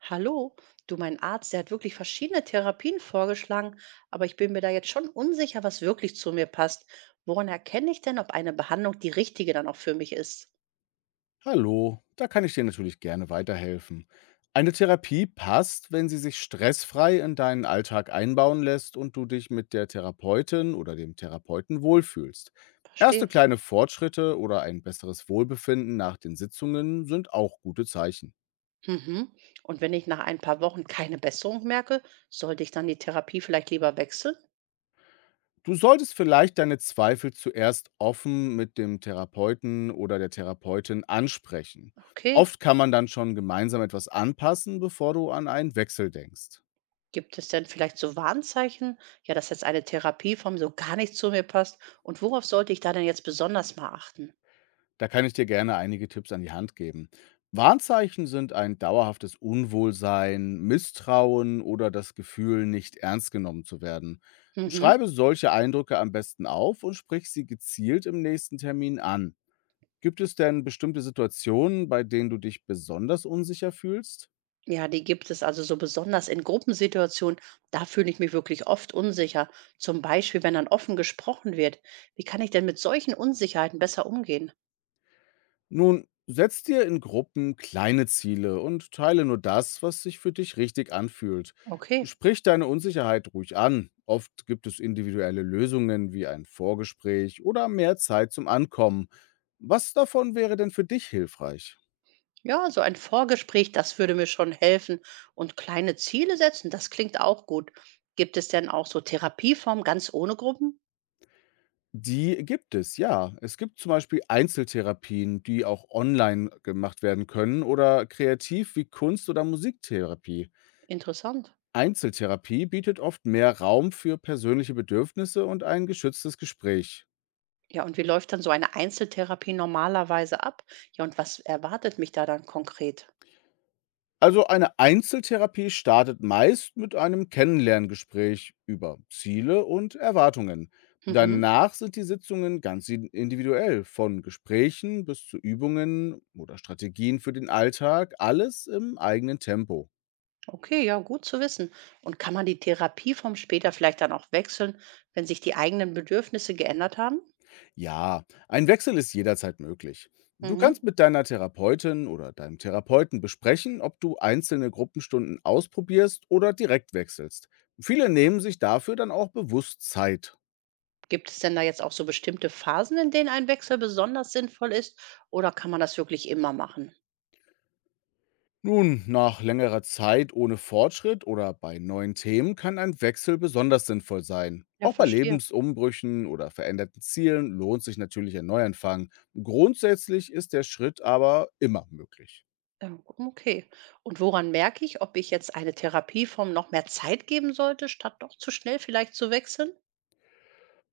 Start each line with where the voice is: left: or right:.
right: Hallo, du, mein Arzt, der hat wirklich verschiedene Therapien vorgeschlagen, aber ich bin mir da jetzt schon unsicher, was wirklich zu mir passt. Woran erkenne ich denn, ob eine Behandlung die richtige dann auch für mich ist?
left: Hallo, da kann ich dir natürlich gerne weiterhelfen. Eine Therapie passt, wenn sie sich stressfrei in deinen Alltag einbauen lässt und du dich mit der Therapeutin oder dem Therapeuten wohlfühlst. Erste
right: Verstehe.
left: kleine Fortschritte oder ein besseres Wohlbefinden nach den Sitzungen sind auch gute Zeichen.
right: Mhm. Und wenn ich nach ein paar Wochen keine Besserung merke, sollte ich dann die Therapie vielleicht lieber wechseln?
left: Du solltest vielleicht deine Zweifel zuerst offen mit dem Therapeuten oder der Therapeutin ansprechen.
right: Okay.
left: Oft kann man dann schon gemeinsam etwas anpassen, bevor du an einen Wechsel denkst.
right: Gibt es denn vielleicht so Warnzeichen, ja, dass jetzt eine Therapieform so gar nicht zu mir passt? Und worauf sollte ich da denn jetzt besonders mal achten?
left: Da kann ich dir gerne einige Tipps an die Hand geben. Warnzeichen sind ein dauerhaftes Unwohlsein, Misstrauen oder das Gefühl, nicht ernst genommen zu werden.
right: Mhm.
left: Schreibe solche Eindrücke am besten auf und sprich sie gezielt im nächsten Termin an. Gibt es denn bestimmte Situationen, bei denen du dich besonders unsicher fühlst?
right: Ja, die gibt es also, so besonders in Gruppensituationen. Da fühle ich mich wirklich oft unsicher. Zum Beispiel, wenn dann offen gesprochen wird. Wie kann ich denn mit solchen Unsicherheiten besser umgehen?
left: Nun, setz dir in Gruppen kleine Ziele und teile nur das, was sich für dich richtig anfühlt.
right: Okay.
left: Sprich deine Unsicherheit ruhig an. Oft gibt es individuelle Lösungen wie ein Vorgespräch oder mehr Zeit zum Ankommen. Was davon wäre denn für dich hilfreich?
right: Ja, so ein Vorgespräch, das würde mir schon helfen. Und kleine Ziele setzen, das klingt auch gut. Gibt es denn auch so Therapieformen ganz ohne Gruppen?
left: Die gibt es, ja. Es gibt zum Beispiel Einzeltherapien, die auch online gemacht werden können oder kreativ wie Kunst- oder Musiktherapie.
right: Interessant.
left: Einzeltherapie bietet oft mehr Raum für persönliche Bedürfnisse und ein geschütztes Gespräch.
right: Ja, und wie läuft dann so eine Einzeltherapie normalerweise ab? Ja, und was erwartet mich da dann konkret?
left: Also eine Einzeltherapie startet meist mit einem Kennenlerngespräch über Ziele und Erwartungen.
right: Mhm.
left: Danach sind die Sitzungen ganz individuell, von Gesprächen bis zu Übungen oder Strategien für den Alltag, alles im eigenen Tempo.
right: Okay, ja, gut zu wissen. Und kann man die Therapieform später vielleicht dann auch wechseln, wenn sich die eigenen Bedürfnisse geändert haben?
left: Ja, ein Wechsel ist jederzeit möglich. Du
right: Mhm.
left: kannst mit deiner Therapeutin oder deinem Therapeuten besprechen, ob du einzelne Gruppenstunden ausprobierst oder direkt wechselst. Viele nehmen sich dafür dann auch bewusst Zeit.
right: Gibt es denn da jetzt auch so bestimmte Phasen, in denen ein Wechsel besonders sinnvoll ist? Oder kann man das wirklich immer machen?
left: Nun, nach längerer Zeit ohne Fortschritt oder bei neuen Themen kann ein Wechsel besonders sinnvoll sein.
right: Ja,
left: Auch bei
right: verstehe.
left: Lebensumbrüchen oder veränderten Zielen lohnt sich natürlich ein Neuanfang. Grundsätzlich ist der Schritt aber immer möglich.
right: Ja, okay. Und woran merke ich, ob ich jetzt eine Therapieform noch mehr Zeit geben sollte, statt doch zu schnell vielleicht zu wechseln?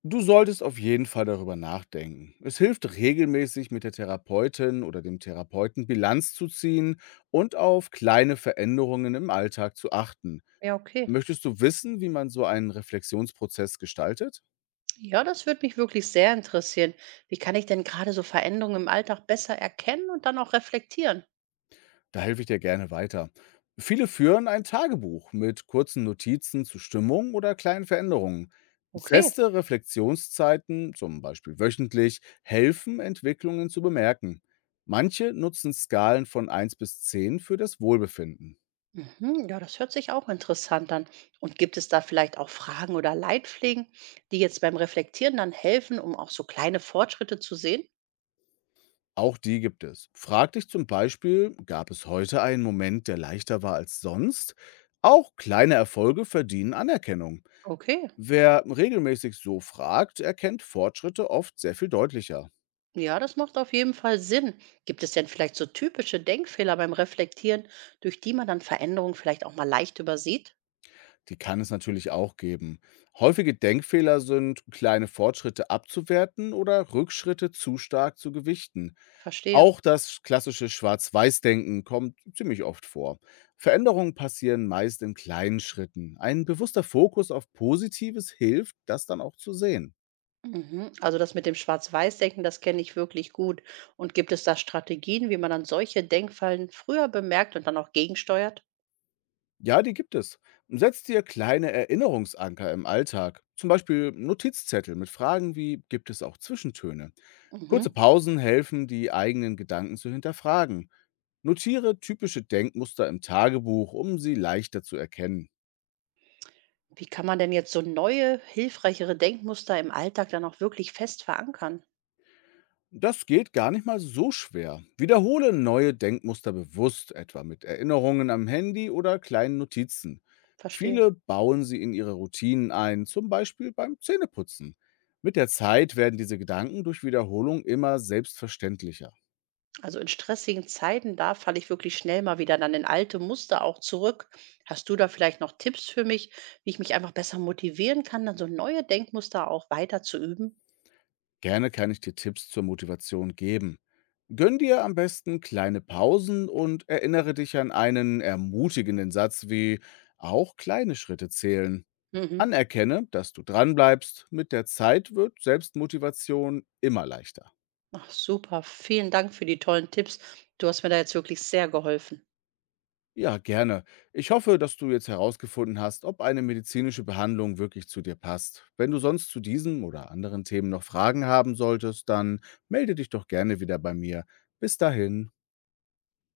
left: Du solltest auf jeden Fall darüber nachdenken. Es hilft regelmäßig, mit der Therapeutin oder dem Therapeuten Bilanz zu ziehen und auf kleine Veränderungen im Alltag zu achten.
right: Ja, okay.
left: Möchtest du wissen, wie man so einen Reflexionsprozess gestaltet?
right: Ja, das würde mich wirklich sehr interessieren. Wie kann ich denn gerade so Veränderungen im Alltag besser erkennen und dann auch reflektieren?
left: Da helfe ich dir gerne weiter. Viele führen ein Tagebuch mit kurzen Notizen zu Stimmung oder kleinen Veränderungen.
right: Okay.
left: Feste Reflexionszeiten, zum Beispiel wöchentlich, helfen, Entwicklungen zu bemerken. Manche nutzen Skalen von 1 bis 10 für das Wohlbefinden.
right: Mhm, ja, das hört sich auch interessant an. Und gibt es da vielleicht auch Fragen oder Leitpflegen, die jetzt beim Reflektieren dann helfen, um auch so kleine Fortschritte zu sehen?
left: Auch die gibt es. Frag dich zum Beispiel, gab es heute einen Moment, der leichter war als sonst? Auch kleine Erfolge verdienen Anerkennung.
right: Okay,
left: Wer regelmäßig so fragt, erkennt Fortschritte oft sehr viel deutlicher.
right: ja, das macht auf jeden Fall Sinn. Gibt es denn vielleicht so typische Denkfehler beim Reflektieren, durch die man dann Veränderungen vielleicht auch mal leicht übersieht?
left: Die kann es natürlich auch geben. Häufige Denkfehler sind, kleine Fortschritte abzuwerten oder Rückschritte zu stark zu gewichten.
right: Verstehe.
left: Auch das klassische Schwarz-Weiß-Denken kommt ziemlich oft vor. Veränderungen passieren meist in kleinen Schritten. Ein bewusster Fokus auf Positives hilft, das dann auch zu sehen.
right: Mhm. Also das mit dem Schwarz-Weiß-Denken, das kenne ich wirklich gut. Und gibt es da Strategien, wie man dann solche Denkfallen früher bemerkt und dann auch gegensteuert?
left: Ja, die gibt es. Setz dir kleine Erinnerungsanker im Alltag. Zum Beispiel Notizzettel mit Fragen wie, gibt es auch Zwischentöne? Kurze
right: Mhm.
left: Pausen helfen, die eigenen Gedanken zu hinterfragen. Notiere typische Denkmuster im Tagebuch, um sie leichter zu erkennen.
right: Wie kann man denn jetzt so neue, hilfreichere Denkmuster im Alltag dann auch wirklich fest verankern?
left: Das geht gar nicht mal so schwer. Wiederhole neue Denkmuster bewusst, etwa mit Erinnerungen am Handy oder kleinen Notizen.
right: Verstehe.
left: Viele bauen sie in ihre Routinen ein, zum Beispiel beim Zähneputzen. Mit der Zeit werden diese Gedanken durch Wiederholung immer selbstverständlicher.
right: Also in stressigen Zeiten, da falle ich wirklich schnell mal wieder dann in alte Muster auch zurück. Hast du da vielleicht noch Tipps für mich, wie ich mich einfach besser motivieren kann, dann so neue Denkmuster auch weiter zu üben?
left: Gerne kann ich dir Tipps zur Motivation geben. Gönn dir am besten kleine Pausen und erinnere dich an einen ermutigenden Satz wie auch kleine Schritte zählen.
right: Mhm.
left: Anerkenne, dass du dranbleibst. Mit der Zeit wird Selbstmotivation immer leichter.
right: Ach, super. Vielen Dank für die tollen Tipps. Du hast mir da jetzt wirklich sehr geholfen.
left: Ja, gerne. Ich hoffe, dass du jetzt herausgefunden hast, ob eine medizinische Behandlung wirklich zu dir passt. Wenn du sonst zu diesem oder anderen Themen noch Fragen haben solltest, dann melde dich doch gerne wieder bei mir. Bis dahin.